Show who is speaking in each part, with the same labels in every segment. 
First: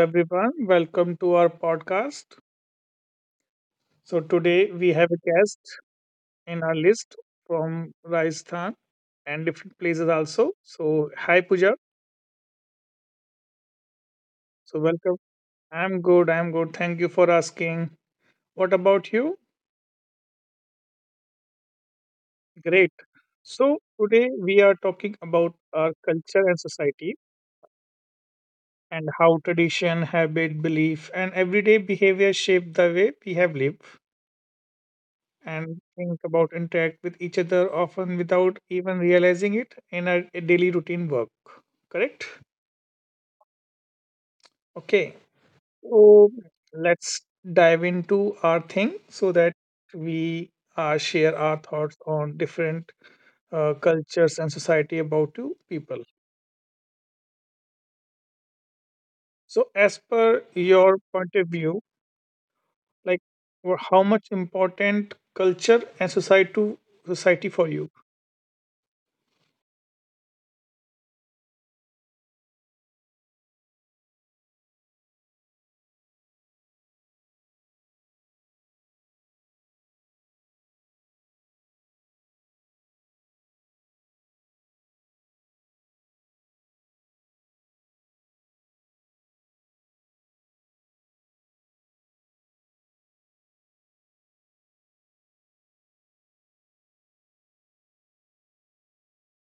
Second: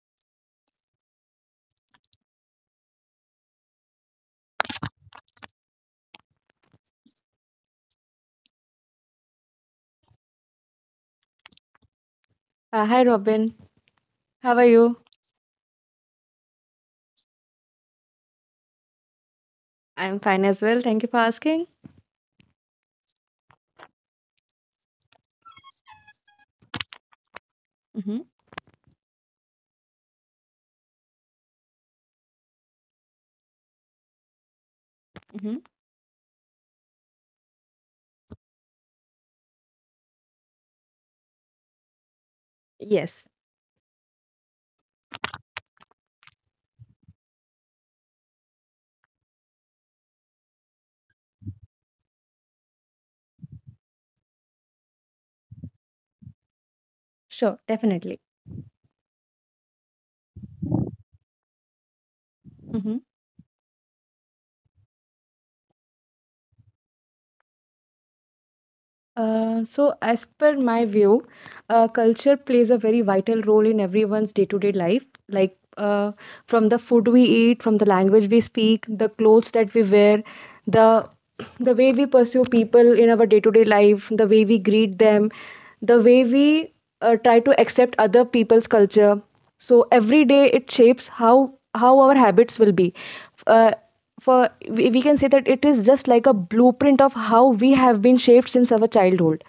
Speaker 1: everyone, welcome to our podcast. So, today we have a guest in our list from Rajasthan and different places also. So, hi Pooja.
Speaker 2: Hi, Robin. How are you?
Speaker 1: So, welcome. I'm good. I'm good. Thank you for asking. What about you?
Speaker 2: I'm fine as well. Thank you for asking.
Speaker 1: Great. So, today we are talking about our culture and society
Speaker 2: Mm-hmm.
Speaker 1: and how tradition, habit, belief, and everyday behavior shape the way we have lived
Speaker 2: Mm-hmm.
Speaker 1: and think about interact with each other often without even realizing it in our daily routine work correct.
Speaker 2: Yes,
Speaker 1: Okay, so let's dive into our thing so that we share our thoughts on different cultures and society about two people.
Speaker 2: sure, definitely.
Speaker 1: So as per your point of view,
Speaker 2: Mm-hmm.
Speaker 1: like how much important culture and society to society for you?
Speaker 2: So, as per my view, culture plays a very vital role in everyone's day-to-day life. Like, from the food we eat, from the language we speak, the clothes that we wear, the the way we pursue people in our day-to-day life, the way we greet them, the way we try to accept other people's culture. So every day it shapes how our habits will be. Uh, for we can say that it is just like a blueprint of how we have been shaped since our childhood.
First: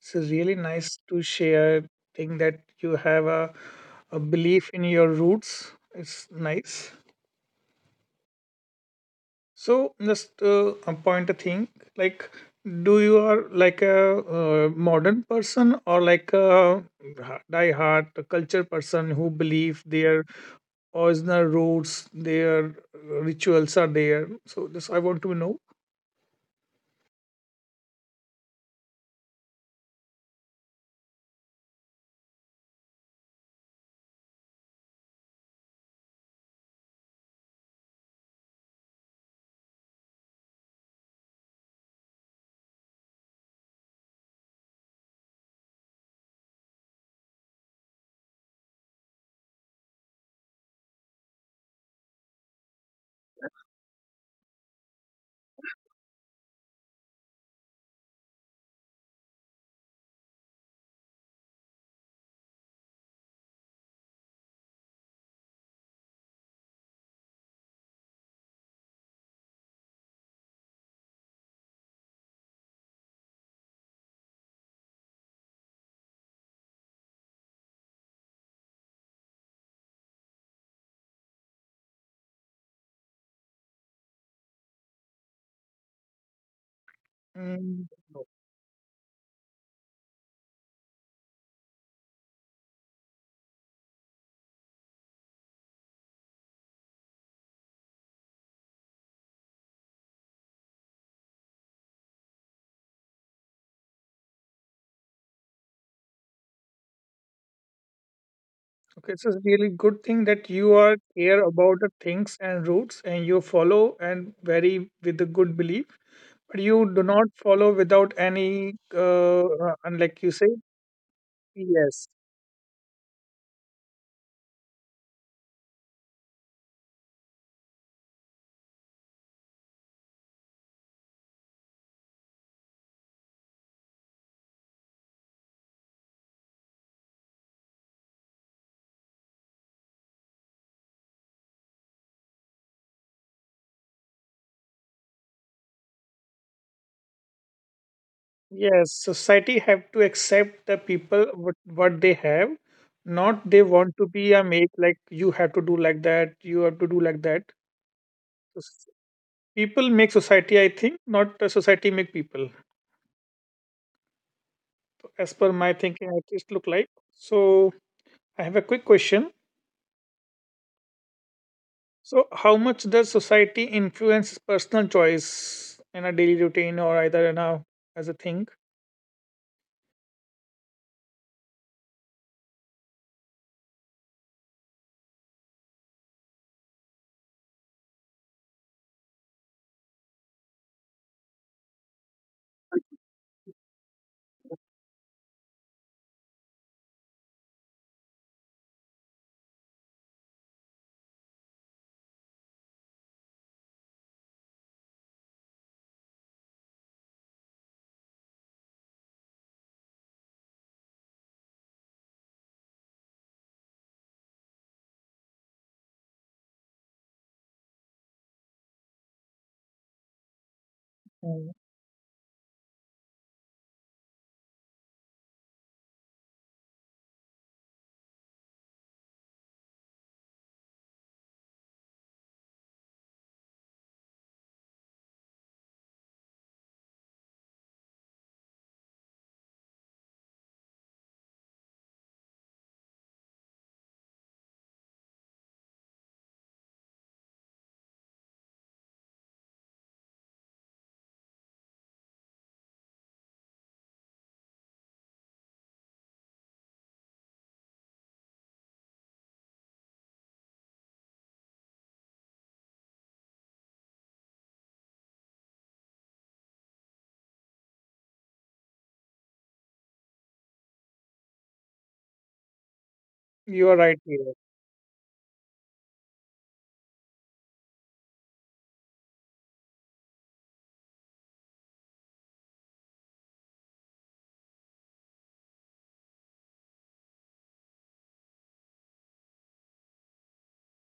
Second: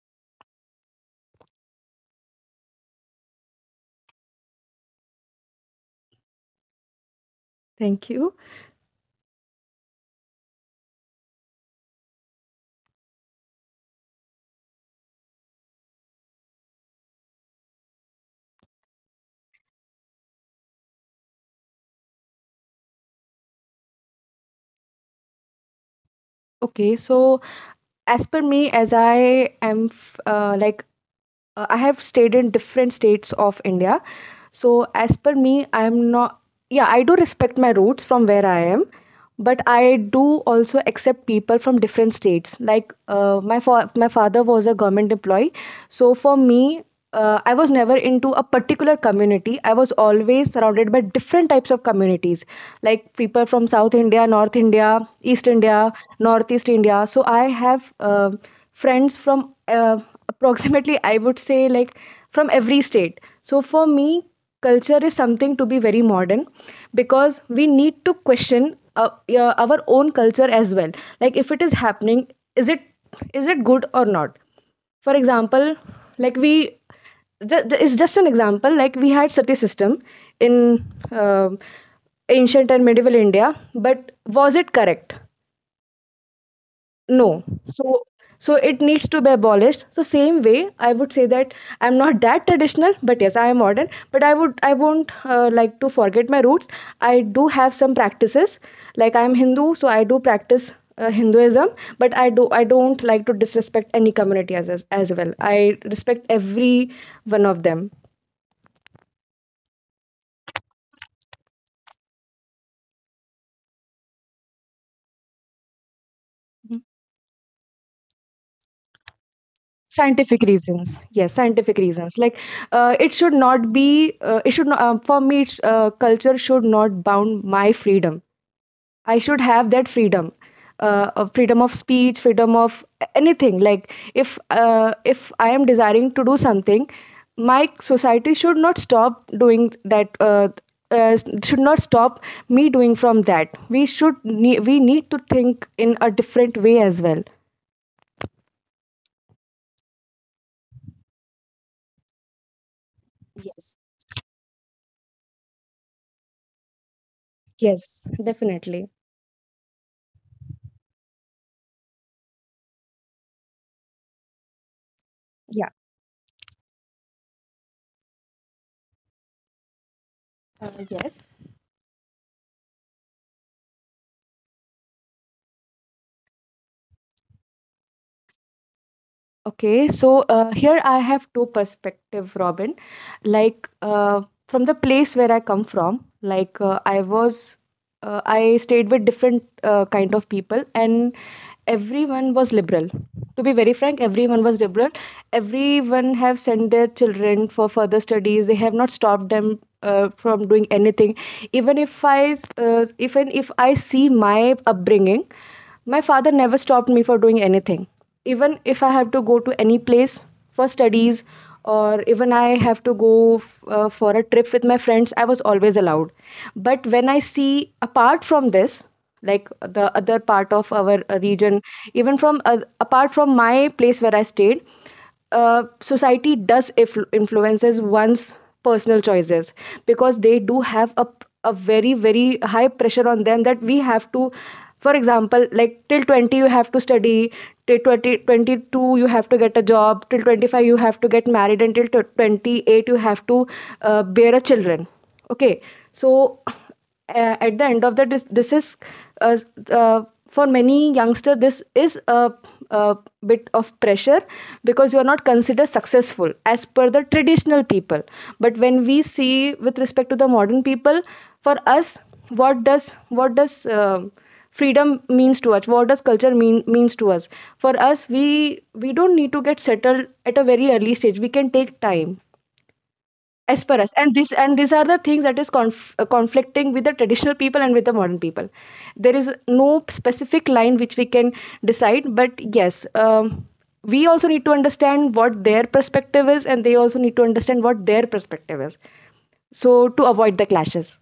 Speaker 1: It's really nice to share thing that you have a belief in your roots. It's nice.
Speaker 2: Thank you.
Speaker 1: So just a point a thing, like do you are like a modern person or like a die hard culture person who believe their original roots, their rituals are there. So this I want to know.
Speaker 2: Okay, so as per me, as I am f- like I have stayed in different states of India. So, as per me, I'm not, yeah, I do respect my roots from where I am, but I do also accept people from different states. Like, my father was a government employee. So, for me, I was never into a particular community. I was always surrounded by different types of communities, like people from South India, North India, East India, Northeast India. So, I have, friends from uh, approximately, I would say, like from every state. So for me culture is something to be very modern, because we need to question, yeah, our own culture as well. Like if it is happening, is it is it good or not? For example, like we it's just an example, like we had sati system in um ancient and medieval India. But was it correct? No.
Speaker 1: Mm.
Speaker 2: So so it needs to be abolished. So same way, I would say that I'm not that traditional, but yes, I am modern. But I won't like to forget my roots. I do have some practices, like I'm Hindu, so I do practice Hinduism. But I don't like to disrespect any community as well. I respect every one of them.
Speaker 1: Okay, so it's really good thing that you are care about the things and roots and you follow and very with a good belief, but you do not follow without any and like you
Speaker 2: Scientific
Speaker 1: say,
Speaker 2: reasons. Yes, scientific
Speaker 1: yes,
Speaker 2: reasons, like it should not be it should not for me culture should not bound my freedom. I should have that freedom, of freedom of speech, freedom of anything. Like if I am desiring to do something, my society should not stop doing that. Uh, should not stop me doing from that. We need to think in a different way as well.
Speaker 1: yes. Society have to accept the people what they have, not they
Speaker 2: Yes.
Speaker 1: want to be a make like you have to do like that, you have to do like that.
Speaker 2: Yes,
Speaker 1: So
Speaker 2: definitely.
Speaker 1: s- People make society, I think, not society make people. As per
Speaker 2: Yeah.
Speaker 1: my thinking, it just look like. So I have a quick question.
Speaker 2: Yes.
Speaker 1: So, how much does society influence personal choice in a daily routine or either in a as a thing?
Speaker 2: Okay, so here I have two perspective, Robin. Like from the place where I come from, like I stayed with different kind of people, and everyone was liberal. To be very frank, everyone was liberal. Everyone have sent their children for further studies. They have not stopped them from doing anything. Even if I see my upbringing, my father never stopped me for doing anything, even if I have to go to any place for studies, or even I have to go for a trip with my friends, I was always allowed. But when I see apart from this, like the other part of our
Speaker 1: Mm.
Speaker 2: region, even from, apart from my place where I stayed, society does if influences one's personal choices, because they do have a very very high pressure on them, that we have to, for example, like till 20 you have to study, till 20 22 you have to get a job, till 25 you have to get married, and till 28 you have to bear a children. Okay, so at the end of the this is, uh, uh, for many youngster this is a bit of pressure, because you are not considered successful as per the traditional people. But when we see with respect to the modern people, for us, what does freedom means to us, what does culture mean means to us? For us, we don't need to get settled at a very early stage, we can take time as
Speaker 1: You
Speaker 2: per
Speaker 1: are
Speaker 2: us.
Speaker 1: right
Speaker 2: And this
Speaker 1: here.
Speaker 2: and these are the things that is conflicting with the traditional people and with the modern people. There is no specific line which we can decide, but yes, we also need to understand what their perspective is, and they also need to understand what their perspective is, so to avoid the clashes.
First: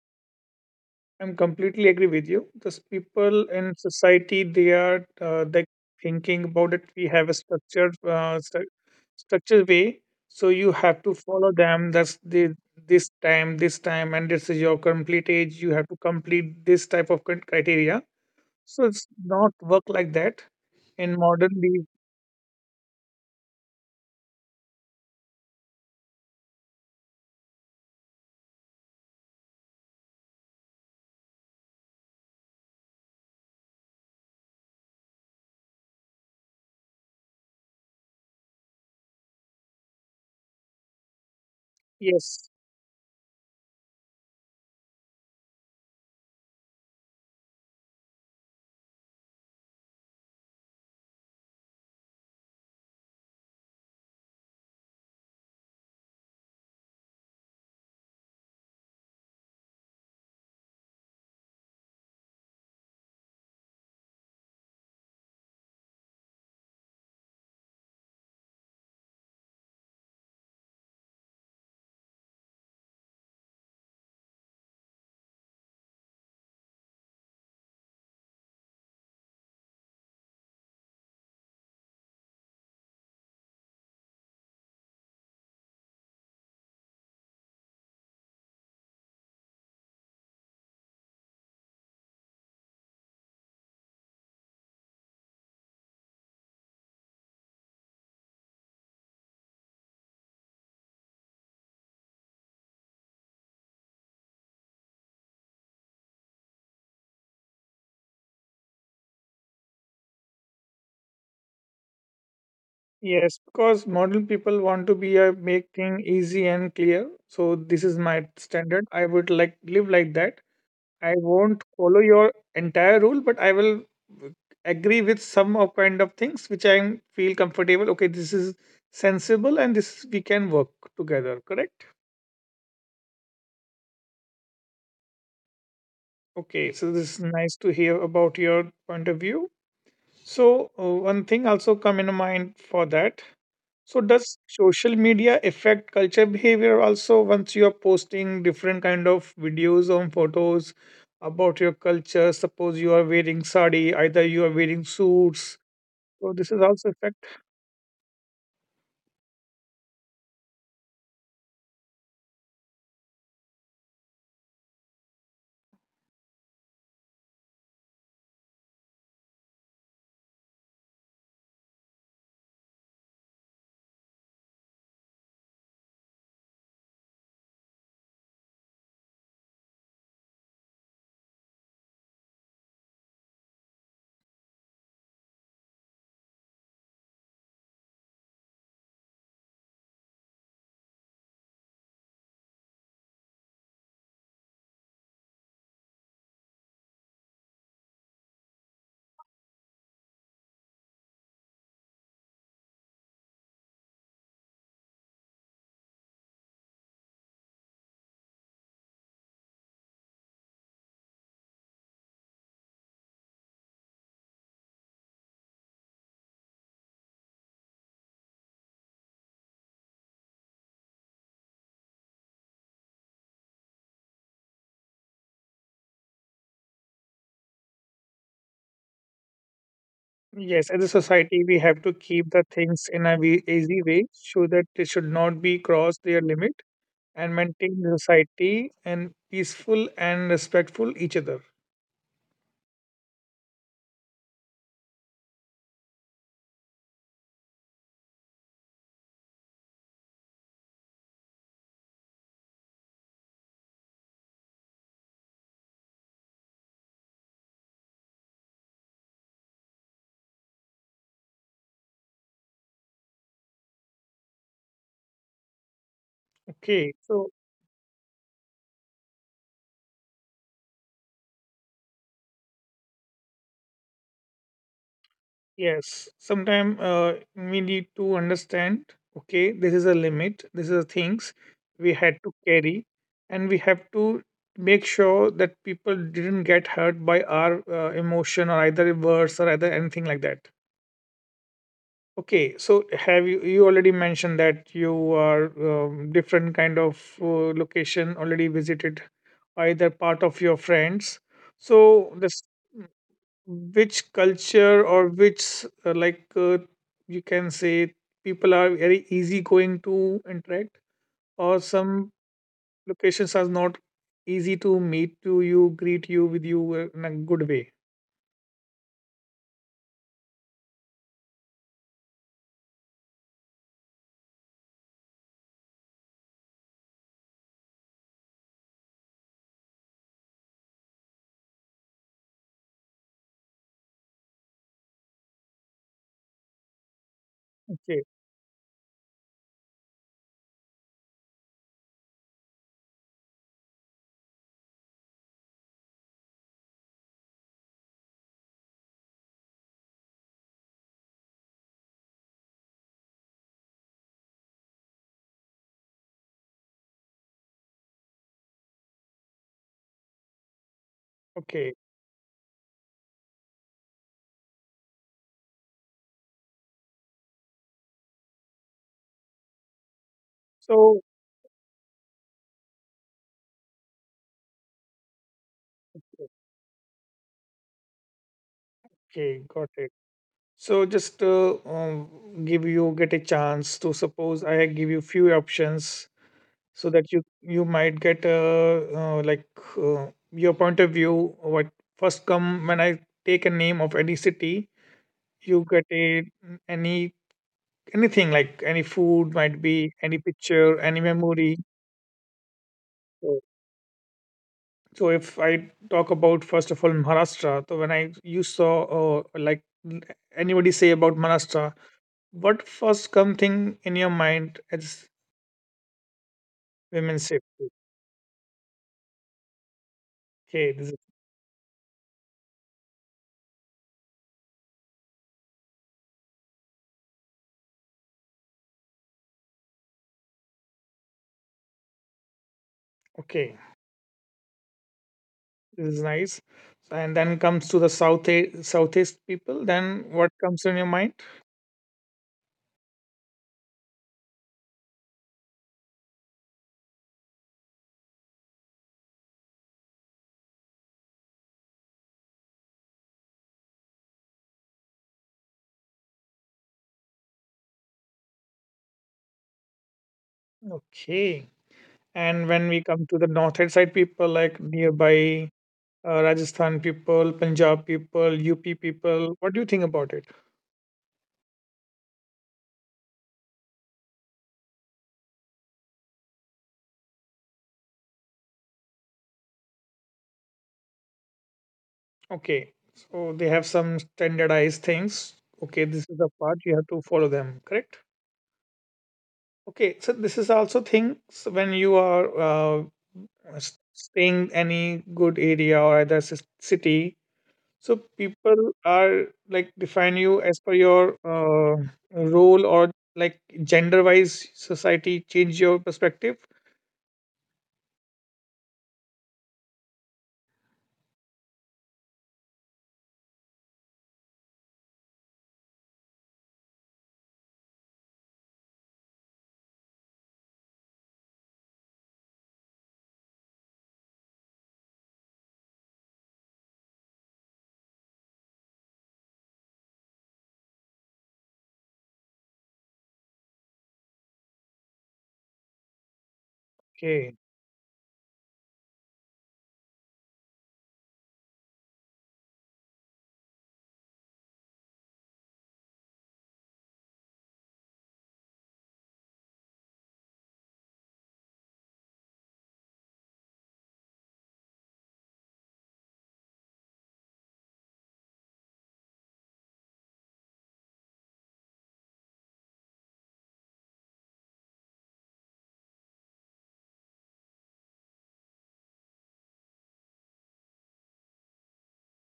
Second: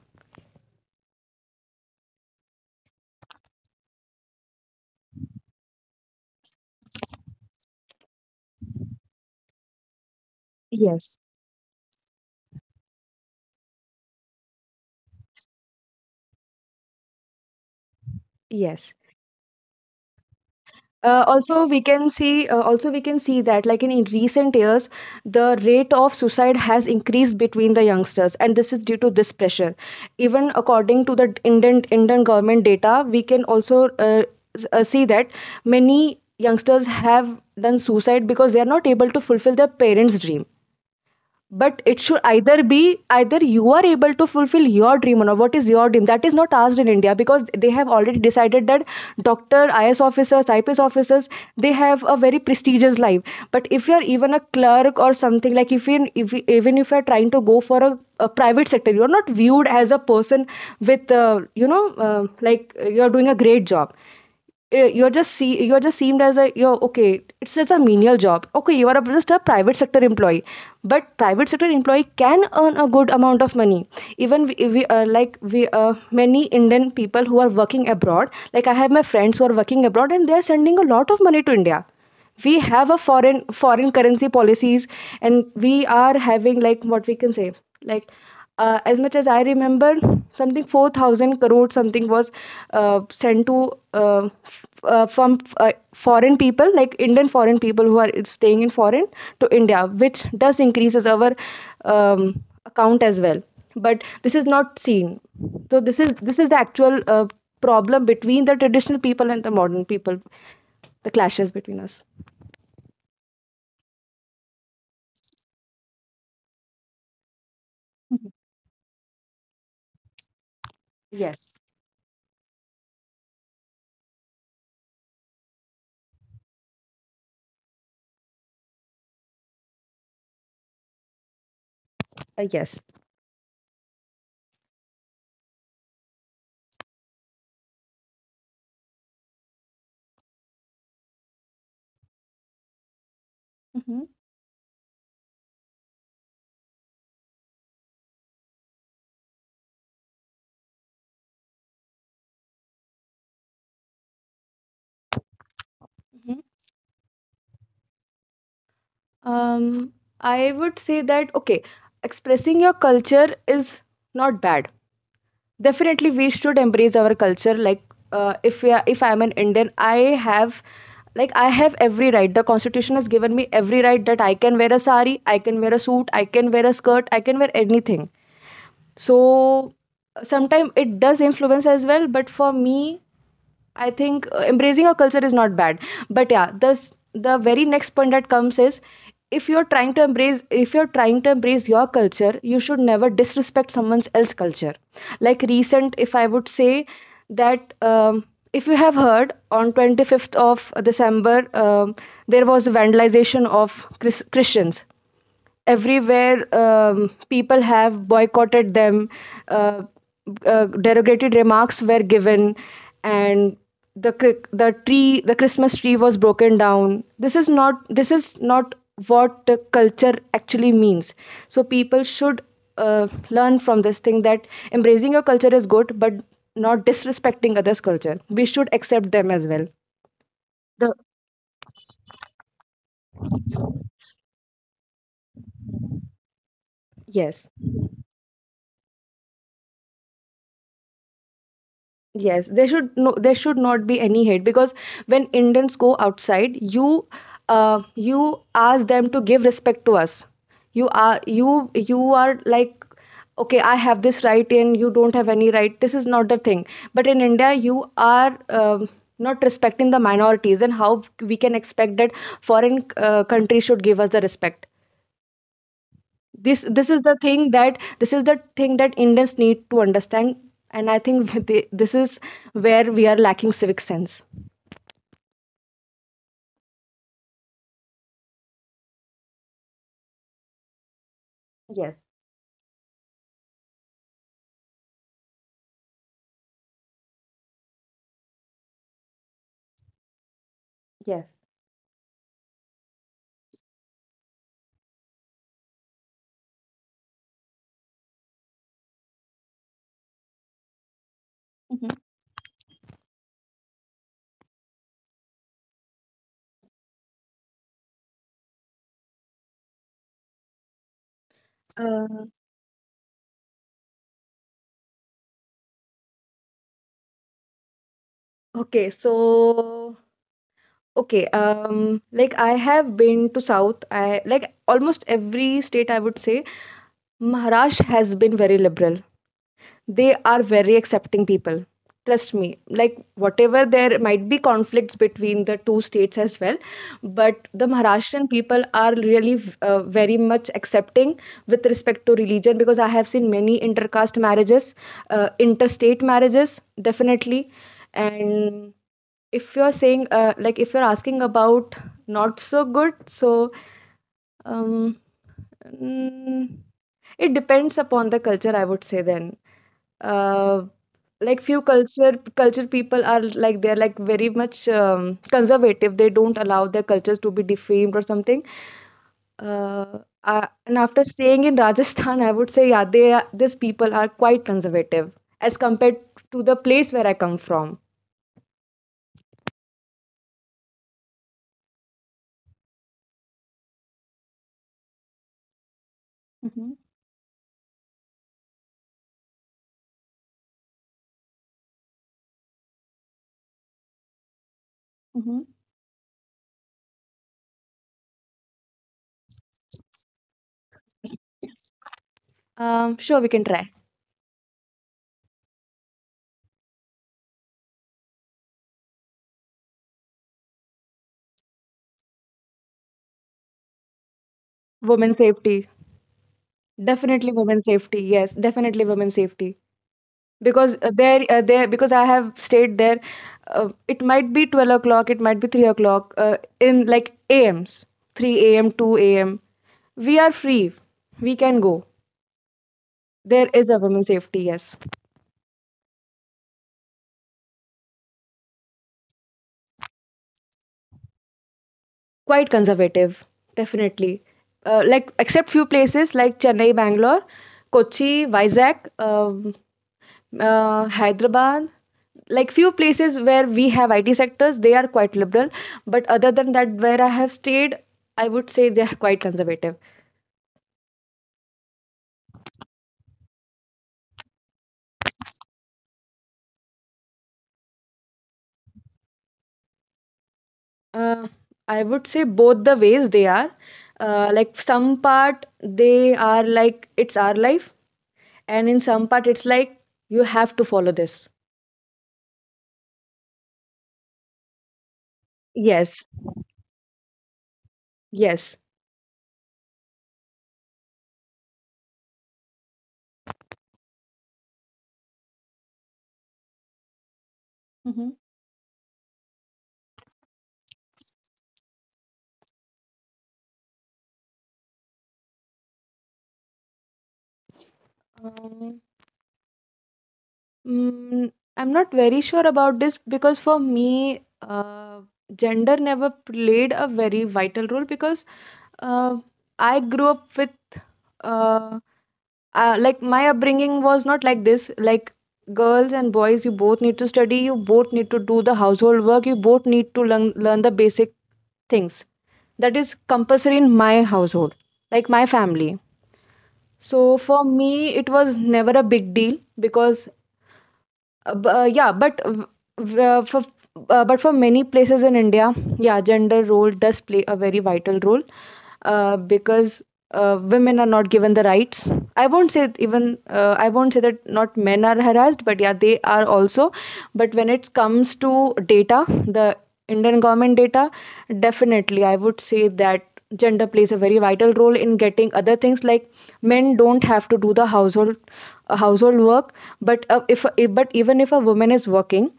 Speaker 1: I'm completely agree with you. Those people in society, they are they thinking about it. We have a structured structured way, so you have to
Speaker 2: Yes.
Speaker 1: follow them. That's the this time, and this is your complete age. You have to complete this type of criteria. So
Speaker 2: Yes,
Speaker 1: it's not work like that in modern day.
Speaker 2: also we can see that like in recent years the rate of suicide has increased between the youngsters, and this is due to this pressure. Even according to the Indian government data, we can also see that many youngsters have done suicide because they are not able to fulfill their parents dream. But it should
Speaker 1: Yes,
Speaker 2: either be, either you are able to fulfill your dream or not. What is your dream, that is not asked in India, because they have already decided that doctor, is officers, IPS officers, they have a very prestigious life. But if you are even a clerk or something, like if, you- even if you are trying to go for a private sector, you are not viewed as a person with, you are doing a great job. You're just seemed as a, you're okay. It's just a menial job, okay, you are a, just a private sector employee. But private sector employee can earn a good amount of money. Even we like we many Indian people who are working abroad, like I have my friends who are working abroad, and they are sending a lot of money to India. We have a foreign currency policies, and we are having, like, what we can say, like, as much as I remember, something 4,000 crore something was sent to, uh, f- from, uh, foreign people, like Indian foreign people who are staying in foreign, to India, which does increases our um, account as well. But this is not seen. So this is the actual problem between the traditional people and the modern people, the clashes between us.
Speaker 1: yes, because modern people want to be a make thing easy and clear. So this is my standard. I would like live like that. I
Speaker 2: Yes.
Speaker 1: won't follow your entire rule, but I will agree with some of kind of things which I feel comfortable. Okay, this is sensible and this we can work together. Correct?
Speaker 2: Yes.
Speaker 1: Okay, so this is nice to hear about your point of view. So one thing also come in mind for that. So
Speaker 2: Hmm.
Speaker 1: does social media affect culture behavior also once you are posting different kind of videos or photos about your culture? Suppose you are wearing sari, either you are wearing suits. So
Speaker 2: Hmm.
Speaker 1: this is also effect.
Speaker 2: Um, I would say that, okay, expressing your culture is not bad. Definitely, we should embrace our culture. Like, if we are, if I'm an Indian, have, like, I have every right. The Constitution has given me every right that I can wear a sari, I can wear a suit, I can wear a skirt, I can wear anything. So, sometimes it does influence as well. But for me, I think embracing a culture is not bad. But yeah, this the very next point that comes is, if you're trying to embrace if you're trying to embrace your culture, you should never disrespect someone else's culture. Like recent, if I would say that, if you have heard on 25th of December, there was vandalization of Christians everywhere, people have boycotted them, uh, derogatory remarks were given, and the Christmas tree was broken down. This is not what the culture actually means. So people should learn from this thing that embracing your culture is good, but not disrespecting others culture, we should accept them as well.
Speaker 1: Yes, as a
Speaker 2: The
Speaker 1: society, we have to keep the things in a way, easy way, so that they should not be cross their limit and
Speaker 2: Yes.
Speaker 1: maintain the society and peaceful and respectful each other.
Speaker 2: Yes, there should not be any hate, because when Indians go outside, you ask them to give respect to us. You are like, okay, I have this right and you don't have any right. This is not the thing. But in India, you are, not respecting the minorities, and how we can expect that foreign countries should give us the respect.
Speaker 1: Okay, so
Speaker 2: This is the thing that Indians need to understand. And I think this is where we are lacking civic sense.
Speaker 1: yes, sometimes we need to understand okay, this is a limit, these are things we
Speaker 2: Yes.
Speaker 1: had to carry, and we have to make sure that people didn't get hurt by our emotion or either words or either anything like that.
Speaker 2: Yes.
Speaker 1: Okay, so have you you already mentioned that you are different kind of location already visited by the part of your friends.
Speaker 2: Mhm.
Speaker 1: So this which culture or which uh, like uh, you can say people are very easy going to interact or some
Speaker 2: uh,
Speaker 1: locations are not easy to meet to you greet you with you in a good way.
Speaker 2: okay, so okay, like I have been to south, I like almost every state, I would say. Maharashtra has been very liberal. They are very accepting people, trust me. Like whatever, there might be conflicts between the two states as well, but the
Speaker 1: Okay,
Speaker 2: Maharashtrian people are really very much accepting with respect to religion, because I have seen many intercaste marriages, interstate marriages definitely. And if you're saying like if you're asking about not so good, so, um, mm, it depends upon the culture, I would say then. Uh, like few
Speaker 1: okay,
Speaker 2: culture people are like they're like very much conservative. They don't allow their cultures to be defamed or something. Uh, and
Speaker 1: so
Speaker 2: after staying in Rajasthan, I would say yeah, they are, these people are quite conservative as compared to the place where I come from.
Speaker 1: okay, got it. So just give you get a chance to suppose I give you few options so that you might get your point of view what first come when I take a name of any city.
Speaker 2: Hmm.
Speaker 1: You get a any anything like any food might be any picture any memory.
Speaker 2: Sure, we
Speaker 1: So,
Speaker 2: can try.
Speaker 1: so if I talk about first of all Maharashtra, so when I you saw uh, like n- anybody say about Maharashtra, what first come thing in your mind is
Speaker 2: Women safety.
Speaker 1: women's
Speaker 2: Definitely women
Speaker 1: safety.
Speaker 2: safety. Yes, definitely women safety.
Speaker 1: Okay,
Speaker 2: Because
Speaker 1: this is
Speaker 2: there, because I have stayed there. It might be 12 o'clock. It might be 3 o'clock. In like AMs, three AM, two AM. We are free. We can go. There
Speaker 1: okay.
Speaker 2: is a women's safety. Yes.
Speaker 1: This is nice. And then comes to the south southeast people. Then what comes in your mind?
Speaker 2: Quite conservative, definitely. Like except few places like Chennai, Bangalore, Kochi, Vizag, Hyderabad, like few places where we have IT sectors, they are quite liberal. But other than that, where I have stayed, I would say they are quite conservative.
Speaker 1: Okay. And when we come to the northeast side people, like nearby Rajasthan people, Punjab people, UP people, what do you think about it?
Speaker 2: Uh, I would say both the ways they are. Like some part they are like it's our life, and in some part it's like you have to follow this.
Speaker 1: Okay. So they have some standardized things. Okay,
Speaker 2: Yes,
Speaker 1: this is the part you have to follow them, correct?
Speaker 2: yes.
Speaker 1: Okay, so this is also things when you are staying any good area or either city. So people are like define you as per your role or like gender wise society change your perspective.
Speaker 2: Um, mm, I'm not very sure about this because for me, gender never played a very vital role, because uh, I grew up with uh, like my upbringing was not like this. Like girls and boys, you both need to study, you both need to do the household work, you both need to learn the basic things. That is compulsory in my household, like my family. So
Speaker 1: Okay.
Speaker 2: for me, it was never a big deal, because yeah, but w- w- for but for many places in India, yeah, gender role does play a very vital role, because women are not given the rights. I won't say it, even I won't say that not men are harassed, but yeah, they are also. But when it comes to data, the Indian government data, definitely I would say that gender plays a very vital role in getting other things. Like men don't have to do the household household work, but if but even if a woman is working,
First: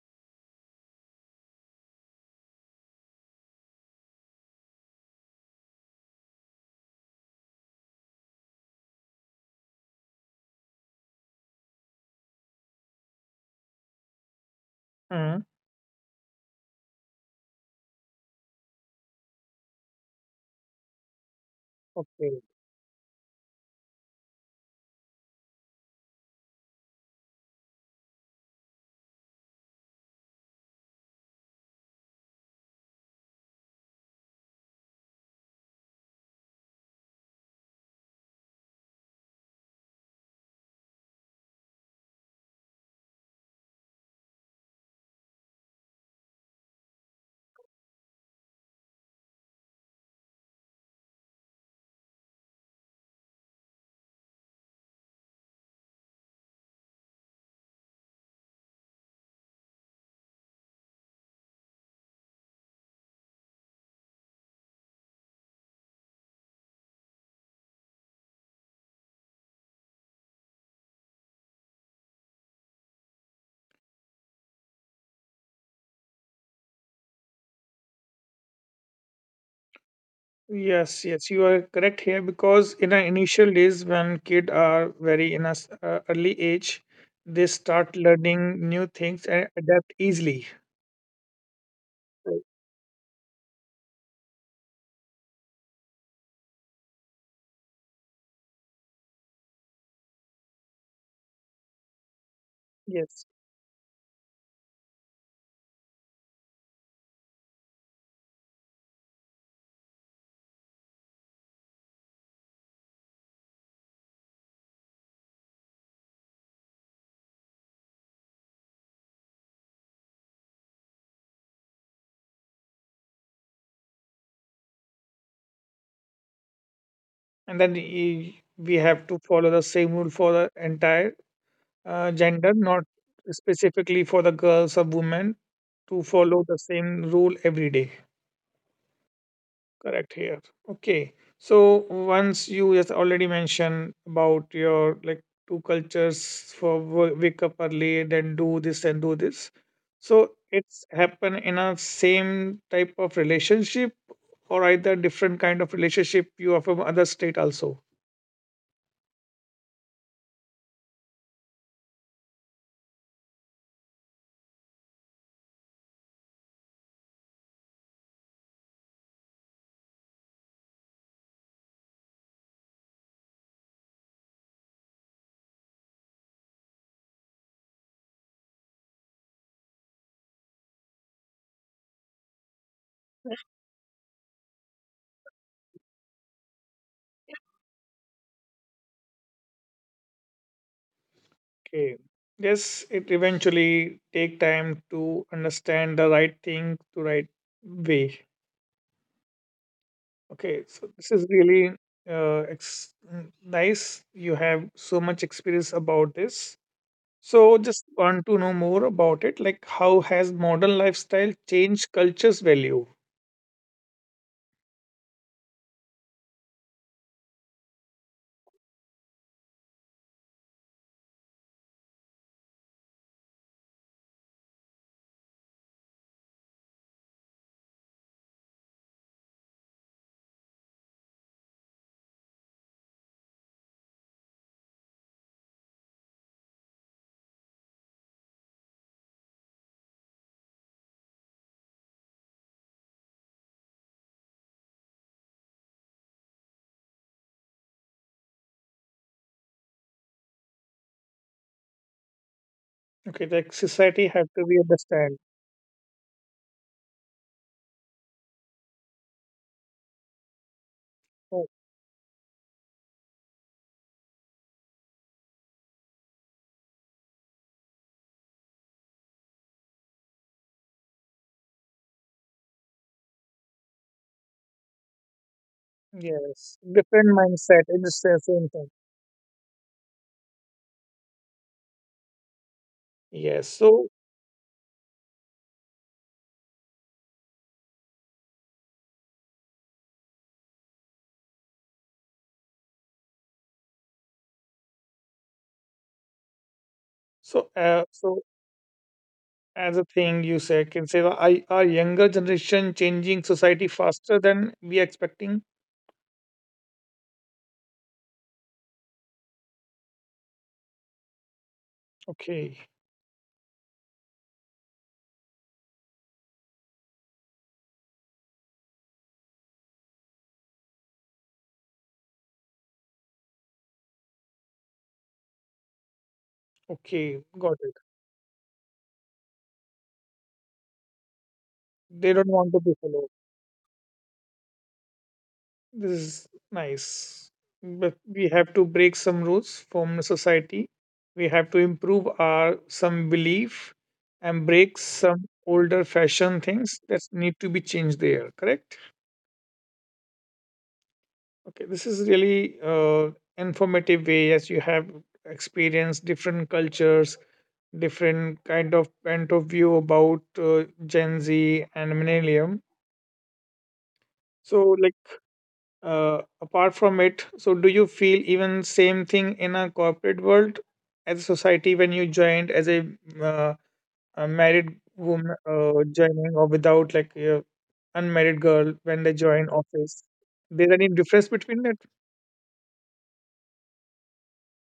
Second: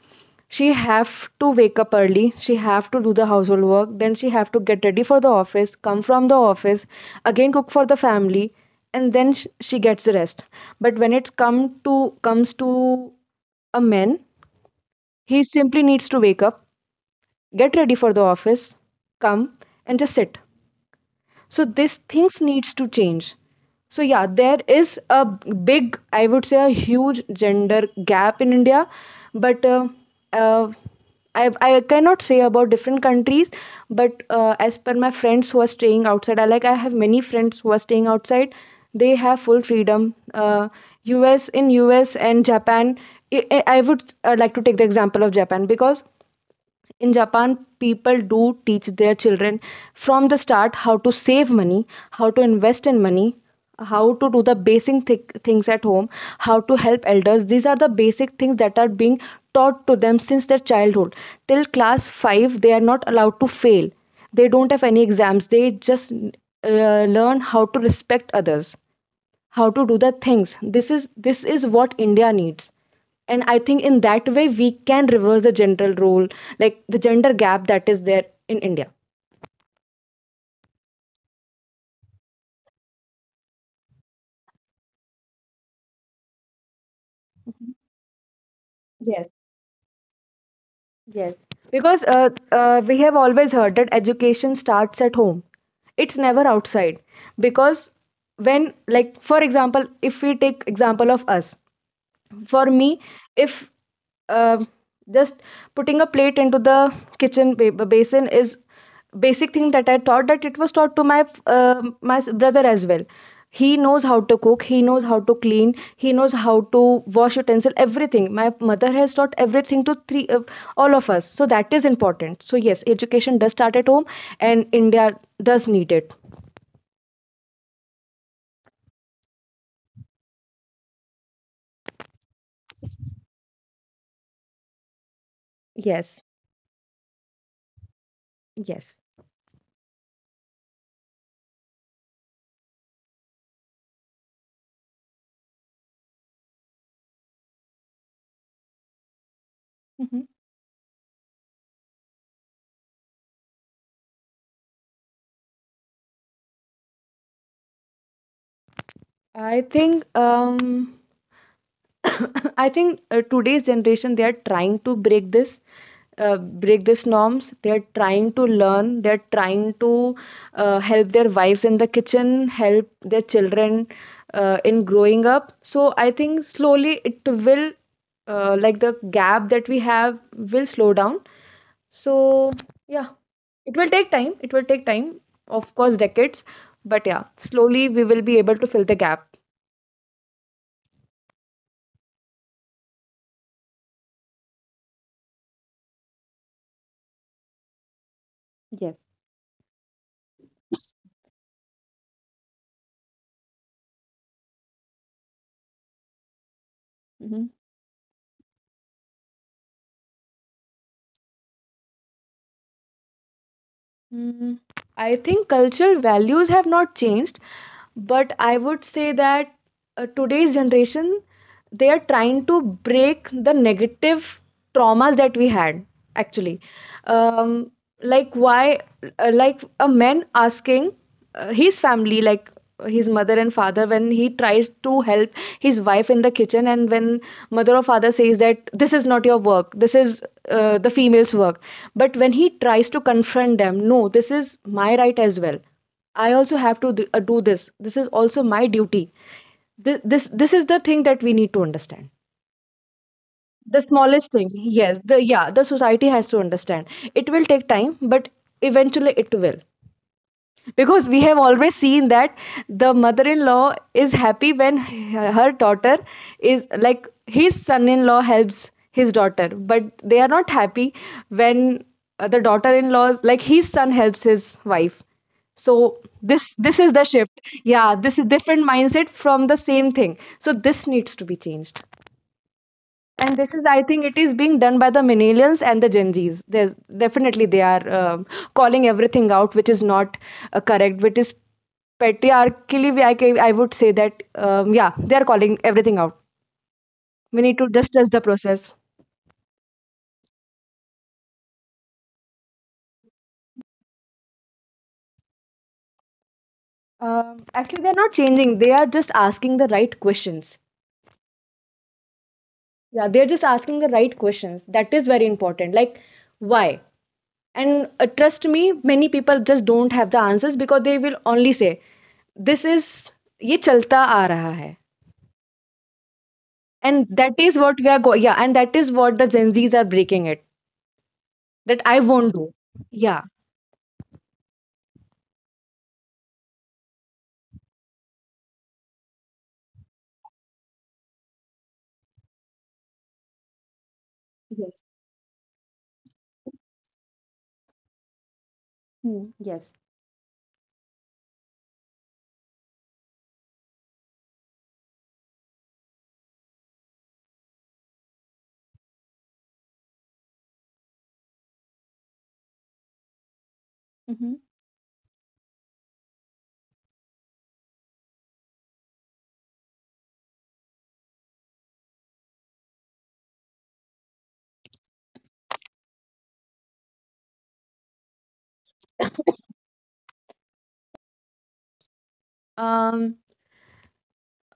Speaker 2: she have to wake up early, she have to do the household work, then she have to get ready for the office, come from the office, again cook for the family, and then she gets the rest. But when it's come to comes to a man,
Speaker 1: Hmm.
Speaker 2: he simply needs to wake up, get ready for the office, come, and just sit. So this things
Speaker 1: Okay.
Speaker 2: needs to change. So yeah, there is a big, I would say a huge gender gap in India. But uh, I cannot say about different countries, but as per my friends who are staying outside, I have many friends who are staying outside. They have full freedom. Us in US and Japan. I would like to take the example of Japan, because in Japan, people do teach their children from the start how to save money, how to invest in money, how to do the basic things at home, how to help elders. These are the basic things that are being taught to them since their childhood. Till class 5, they are not allowed to fail. They don't have any exams. They just learn how to respect others, how to do the things. This is this is what India needs, and I think in that way we can reverse the general role, like the gender gap that is there in India.
Speaker 1: Yes, yes, you are correct here because in our initial days when kids are very in a early age, they start learning new things
Speaker 2: Yes,
Speaker 1: and adapt easily.
Speaker 2: yes, because
Speaker 1: Right.
Speaker 2: we have always heard that education starts at home, it's never outside. Because when, like for example, if we take example of us, for me,
Speaker 1: Yes,
Speaker 2: if uh, just putting a plate into the kitchen basin is basic thing that I taught that it was taught to my brother as well. He knows how to cook, he knows how to clean, he knows how to wash utensil, everything. My mother has taught everything to three all of us. So that is important. So yes, education does start at home, and India does need it.
Speaker 1: and then we have to follow the same rule for the entire gender, not specifically for the girls or women, to
Speaker 2: Yes,
Speaker 1: follow the same rule every day.
Speaker 2: yes.
Speaker 1: Correct here. Okay. So once you just already mentioned about your like two cultures for wake up early, then do this and do this.
Speaker 2: Mhm.
Speaker 1: So it's happen in a same type of relationship or either different kind of relationship you have from other state also.
Speaker 2: I think um, I think today's generation, they are trying to break this, break these norms. They are trying to learn, they are trying to help their wives in the kitchen, help their children in growing up. So I think slowly it will, like the gap that we have will slow down. So yeah, it will take time, it will take time, of course, decades, but yeah, slowly we will be able to fill the gap.
Speaker 1: Okay. Yes, it eventually take time to understand the right thing to right way.
Speaker 2: Yes.
Speaker 1: Okay, so this is really nice. You have so much experience about this.
Speaker 2: Mhm.
Speaker 1: So just want to know more about it. Like, how has modern lifestyle changed culture's value?
Speaker 2: Mm, I think cultural values have not changed, but I would say that today's generation, they are trying to break the negative traumas that we had actually. Um, like why, like a man asking his family, like his mother and father, when he tries to help his wife in the kitchen, and when mother or father says that this is not your work, this is the female's work, but when he tries to confront them, no, this is my right as well, I also have to do this, this is also my duty. This is the thing that we need to understand.
Speaker 1: Okay, like
Speaker 2: The
Speaker 1: society have
Speaker 2: smallest
Speaker 1: to
Speaker 2: thing.
Speaker 1: be
Speaker 2: Yes,
Speaker 1: understand.
Speaker 2: the society has to understand. It will take time, but eventually it will, because we have
Speaker 1: Oh,
Speaker 2: always seen that the mother-in-law is happy when her daughter is like, his son-in-law helps his daughter, but they are not happy when the daughter-in-laws, like his son helps his wife. So this
Speaker 1: yes,
Speaker 2: this is the
Speaker 1: different
Speaker 2: shift.
Speaker 1: mindset.
Speaker 2: Yeah,
Speaker 1: It's the
Speaker 2: this is
Speaker 1: same thing.
Speaker 2: different mindset from the same thing, so this needs to be changed. And
Speaker 1: Yes.
Speaker 2: this is, I
Speaker 1: So
Speaker 2: think, it is being done by the millennials and the Gen Z's. There's, definitely they are um, calling everything out which is not correct, which is patriarchally, I would say that yeah, they are calling everything out. We
Speaker 1: so
Speaker 2: need to
Speaker 1: uh,
Speaker 2: just trust
Speaker 1: so
Speaker 2: the process.
Speaker 1: as a thing you say can say that I, our younger generation changing society faster than we are expecting.
Speaker 2: Um, actually they're not changing, they are just asking the right questions.
Speaker 1: Okay,
Speaker 2: Yeah, they're just asking the right questions, that is very important. Like why. And trust me, many people just don't have the answers, because they will only say this is ye chalta aa raha hai.
Speaker 1: okay,
Speaker 2: And that
Speaker 1: got
Speaker 2: is
Speaker 1: it.
Speaker 2: what we are going, yeah, and that is what the Gen Z's are breaking it, that I
Speaker 1: They don't
Speaker 2: won't
Speaker 1: want to
Speaker 2: do.
Speaker 1: be followed.
Speaker 2: Yeah.
Speaker 1: This is nice, but we have to break some rules from the society. We have to improve our some belief and break
Speaker 2: Yes.
Speaker 1: some older fashion things that need to be changed there, correct.
Speaker 2: Hmm. Yes.
Speaker 1: Okay, this is really informative way as you have experienced different cultures, different kind of point of view about Gen Z and millennium.
Speaker 2: Mm-hmm.
Speaker 1: So, like apart from it, so do you feel even same thing in a corporate world as a society when you joined as uh, a married woman joining or without like a unmarried girl when they join office? There any difference between that?
Speaker 2: Um,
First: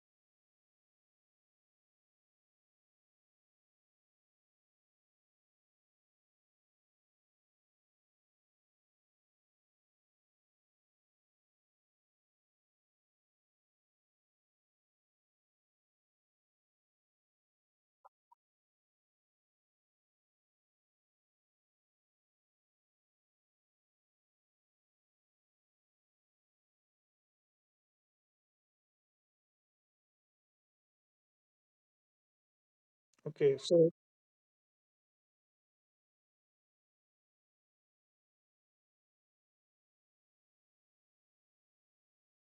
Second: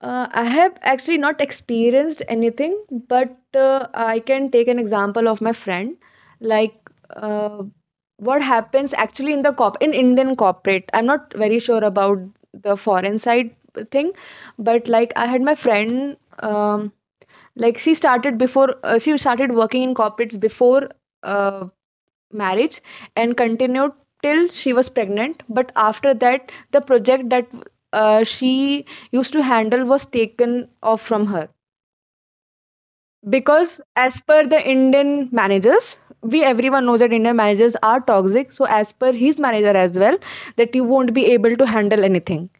Speaker 2: I have actually not experienced anything, but I can take an example of my friend. like uh, what happens actually in the corp in Indian corporate. I'm not very sure about the foreign side thing, but like I had my friend, like she started before, she started working in corporates before uh, marriage and continued till she was pregnant. But after that, the project that she used to handle was taken off from her,
Speaker 1: Okay,
Speaker 2: because
Speaker 1: so
Speaker 2: as per the Indian managers, we everyone knows that Indian managers are toxic. So as per his manager as well, that you won't be able to handle anything.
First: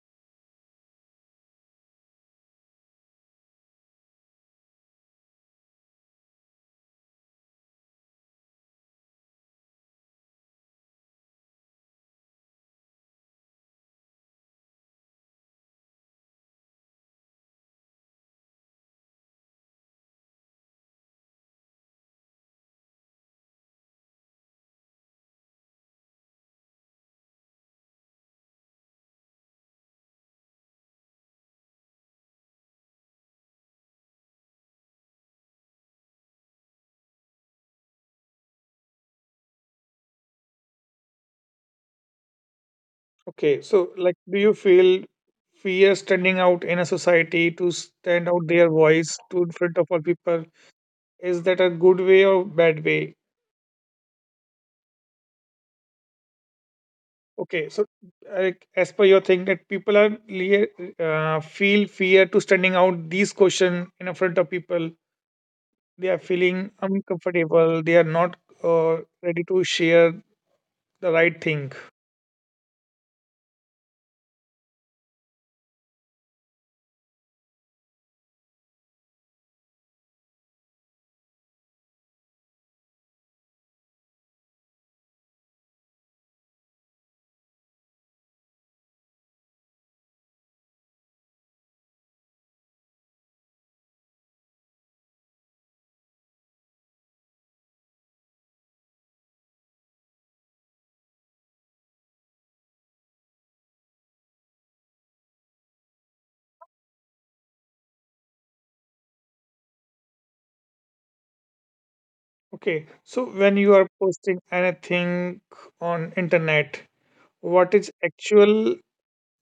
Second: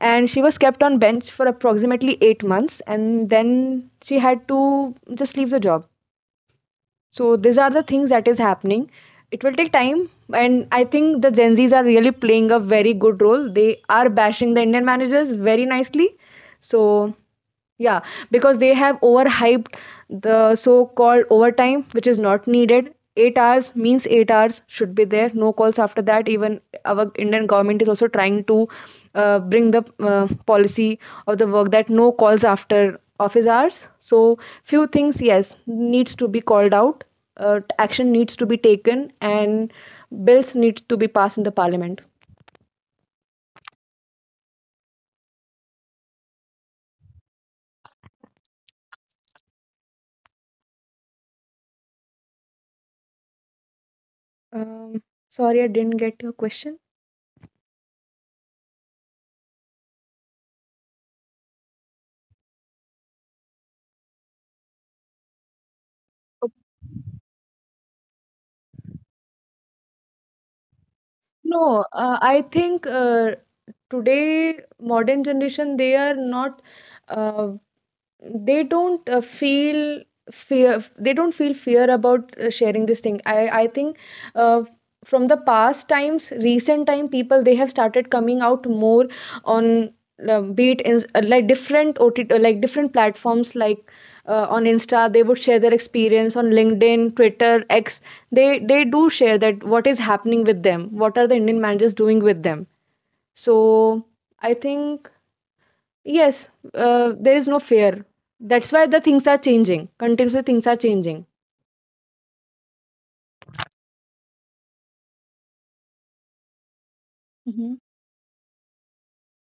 Speaker 2: And she was kept on bench for approximately 8 months, and then she had to just leave the job. So these are the things that is happening. It will take time, and I think the Gen Zs are really playing a very good role. They are bashing the Indian managers very nicely. So yeah, because they have overhyped the so-called overtime, which is not needed. 8 hours means 8 hours should be there, no calls after that. Even our Indian government is also trying to bring the policy of the work that no calls after office hours. So few things, yes, needs to be called out. Action needs to be taken, and bills need to be passed in the parliament.
Speaker 1: okay, so like, do you feel fear standing out in a society to stand out their voice to in front of all people? Is that a good way or bad way?
Speaker 2: Um, sorry, I didn't get your question.
Speaker 1: Okay, so like as per your thing that people are feel fear to standing out these question in front of people. They are feeling uncomfortable. They are not ready to share the right thing.
Speaker 2: No, I think today modern generation they are not uh, they don't feel fear, they don't feel fear about sharing this thing. I think uh, from the past times, recent time, people, they have started coming out more on be it in, like different OTT, like different platforms, like on Insta, they would share their experience on LinkedIn, Twitter, X. They do share that what is happening with them, what are the Indian managers doing with them. So I think, yes, there is no fear. That's why the things are changing. Continuously, things are changing.
Speaker 1: Okay, so when you are posting anything on internet,
Speaker 2: Hmm.
Speaker 1: what is actual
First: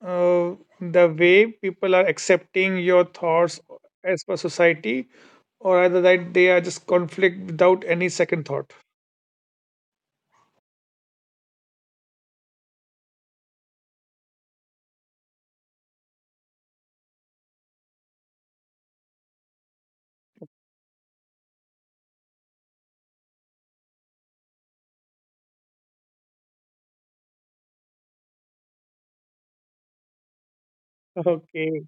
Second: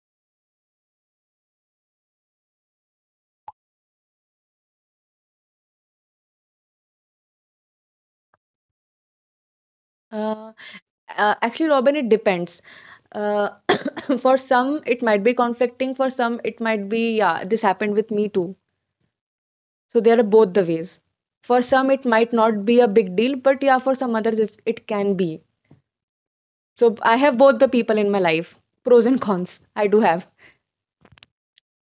Speaker 1: uh, the way people are accepting your thoughts as per society or either that they are just conflict without any second thought.
Speaker 2: Uh, Actually, Robin, it depends. Uh, for some, it might be conflicting. For some, it might be, yeah, this happened with me too. So there are both the ways. For some, it might not be a big deal, but yeah, for some others, it can be. So I have both the people in my life, pros and cons. I do have.
Speaker 1: Okay.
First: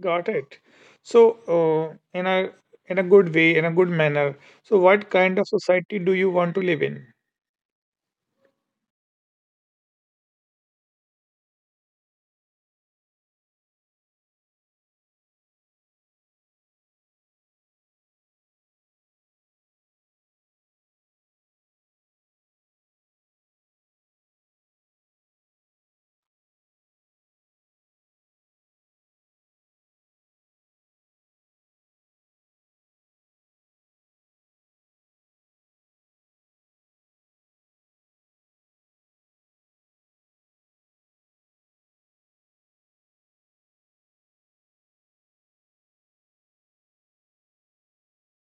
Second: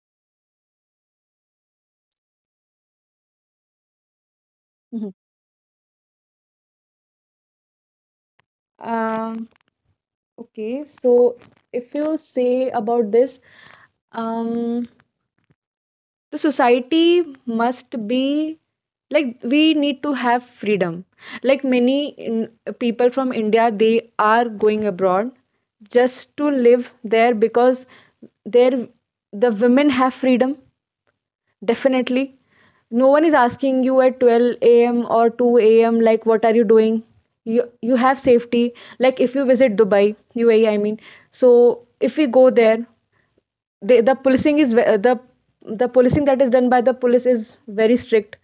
Speaker 1: Got it. So, uh, in a in a good way, in a good manner. So, what
Speaker 2: Hmm.
Speaker 1: kind of society do you want to live in?
Speaker 2: Um, okay, so if you say about this, um, the society must be like, we need to have freedom. Like many in, people from India, they are going abroad just to live there because there the women have freedom. Definitely. No one is asking you at 12 a.m. or 2 a.m. like what are you doing? You have safety. Like if you visit Dubai, UAE, I mean. So if we go there, the the policing is ve- the the policing that is done by the police is very strict.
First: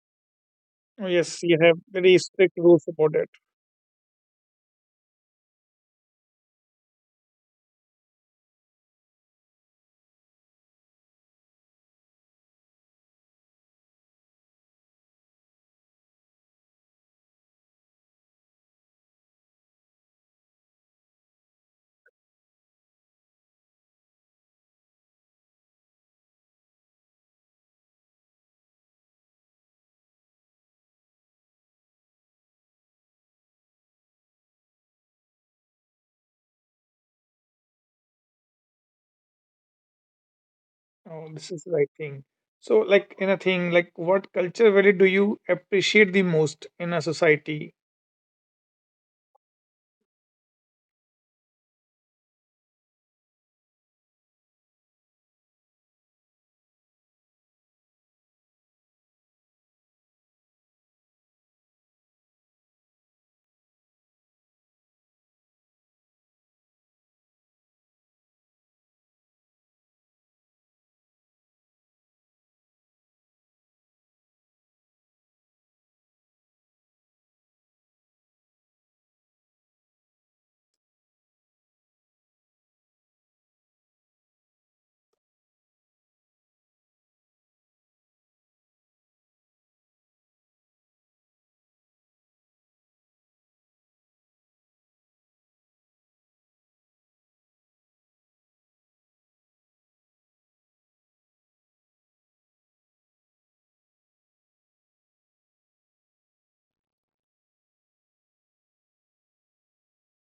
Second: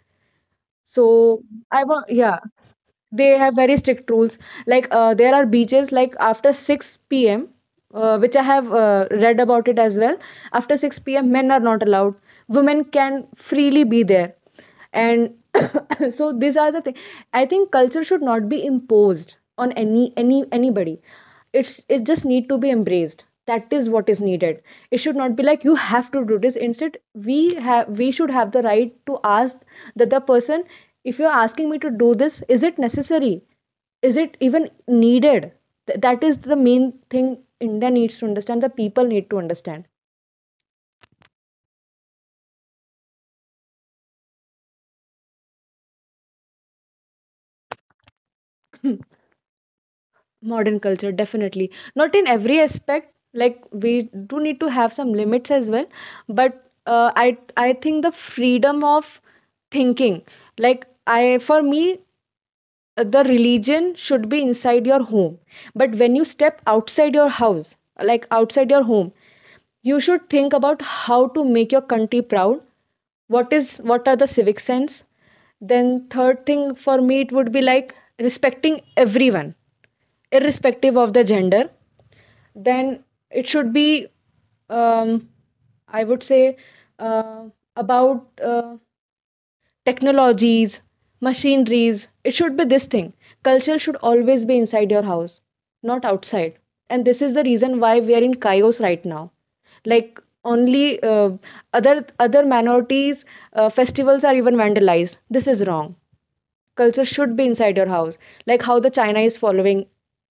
Speaker 1: Oh, yes,
Speaker 2: So
Speaker 1: you have
Speaker 2: I want,
Speaker 1: very
Speaker 2: yeah,
Speaker 1: strict rules about it.
Speaker 2: they have very strict rules. Like there are beaches, like after 6 p.m., which I have read about it as well. After 6 p.m., men are not allowed. Women can freely be there, and so these are the things. I think culture should not be imposed on anybody. It's, it just need to be embraced. That is what is needed. It should not be like you have to do this. Instead, we have we should have the right to ask the other person, if you're asking me to do this, is it necessary, is it even needed. That is the main thing India needs to understand, the people need to understand.
Speaker 1: Oh, this is the right thing. So, like in a thing, like what culture value do you appreciate the most in a society?
Speaker 2: Modern culture, definitely. Not in every aspect, like we do need to have some limits as well, but I think the freedom of thinking, like I for me, the religion should be inside your home, but when you step outside your house, like outside your home, you should think about how to make your country proud. What is, what are the civic sense. Then third thing for me, it would be like respecting everyone irrespective of the gender. Then it should be, um, I would say uh, about technologies, machineries. It should be this thing. Culture should always be inside your house, not outside. And this is the reason why we are in chaos right now. Like only other other minorities festivals are even vandalized. This is wrong. Culture should be inside your house. Like how the China is following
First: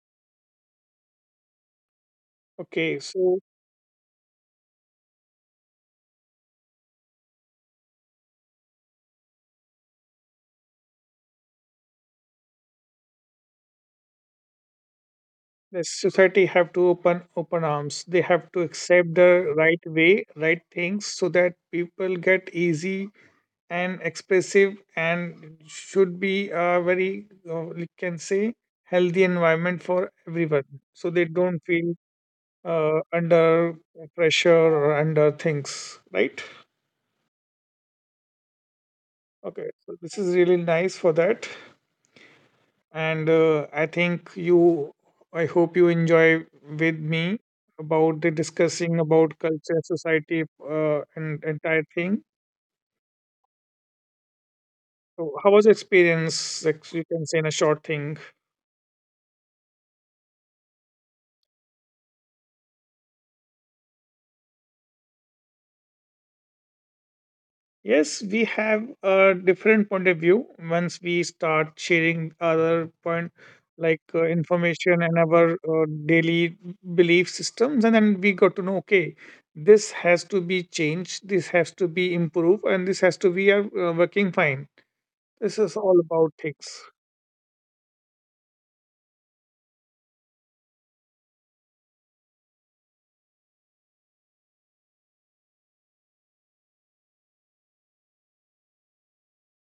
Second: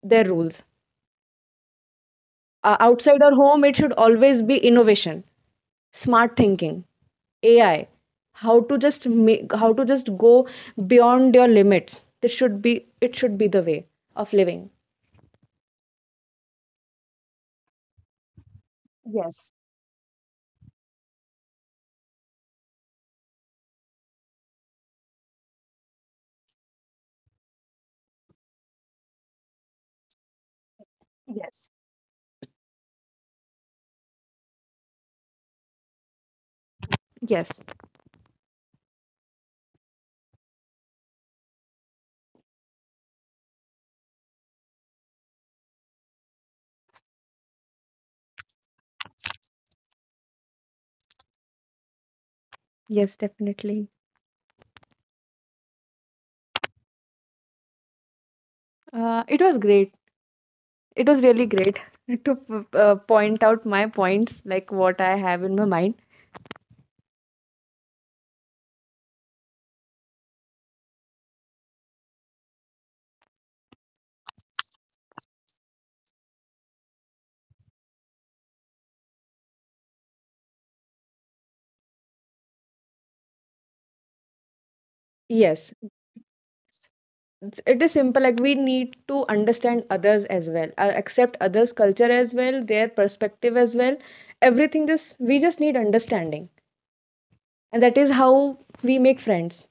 Speaker 2: their rules.
Speaker 1: Okay,
Speaker 2: Outside our
Speaker 1: so
Speaker 2: home, it should always be innovation, smart thinking, AI. How to just make, how to just go beyond your limits. This should be, it should be the way of living.
Speaker 1: the society have to open open arms. They have to accept the
Speaker 2: Yes,
Speaker 1: right way, right things, so that people get easy and expressive and should be a very we can say healthy environment for everyone so they don't
Speaker 2: yes.
Speaker 1: feel under pressure or under things, right?
Speaker 2: Yes,
Speaker 1: Okay, so this is really nice for that. And I think you I hope you enjoy with me about the discussing about culture society and entire thing.
Speaker 2: yes, definitely.
Speaker 1: So how was the experience, like you can say in a short thing?
Speaker 2: It was great, it was really great to point out my points, like what I have in my mind.
Speaker 1: Yes, we have a different point of view once we start sharing other point like information and our daily belief systems, and then we got to know okay, this has to be changed, this has to be improved, and this has to be working fine. This is
Speaker 2: Yes,
Speaker 1: all about things.
Speaker 2: it's- it is simple, like we need to understand others as well, accept others culture as well, their perspective as well. Everything, just we just need understanding, and that is how we make friends.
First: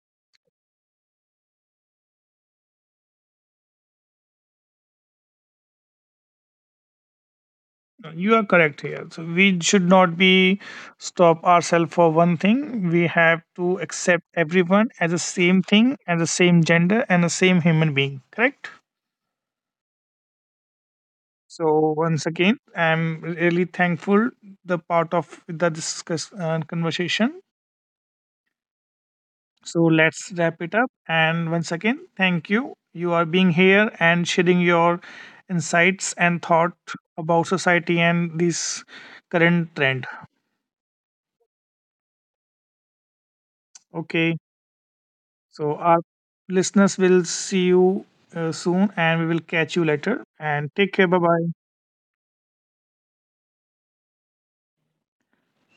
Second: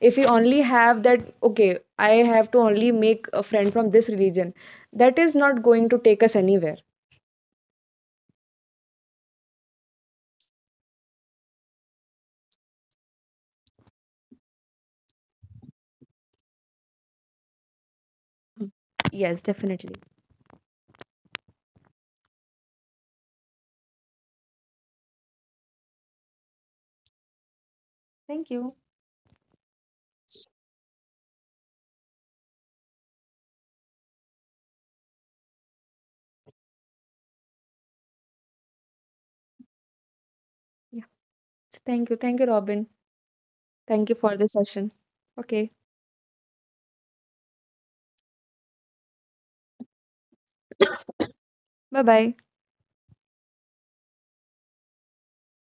Speaker 2: If we only have that, okay, I have to only make a friend from this religion, that is not going to take us anywhere.
Speaker 1: You are correct here. So we should not be stop ourselves for one thing. We have to accept everyone as the same thing, as the same gender, and the same human being. Correct.
Speaker 2: Yes, definitely.
Speaker 1: So once again, I'm really thankful the part of the conversation.
Speaker 2: Thank you.
Speaker 1: So let's wrap it up. And once again, thank you. You are being here and sharing your insights and thought about society and this current trend.
Speaker 2: Yeah, thank you, thank you, Robin. Thank you for
Speaker 1: Okay.
Speaker 2: the session. Okay,
Speaker 1: So our listeners will see you soon, and we will catch you later. And take care. Bye bye.
Speaker 2: bye bye.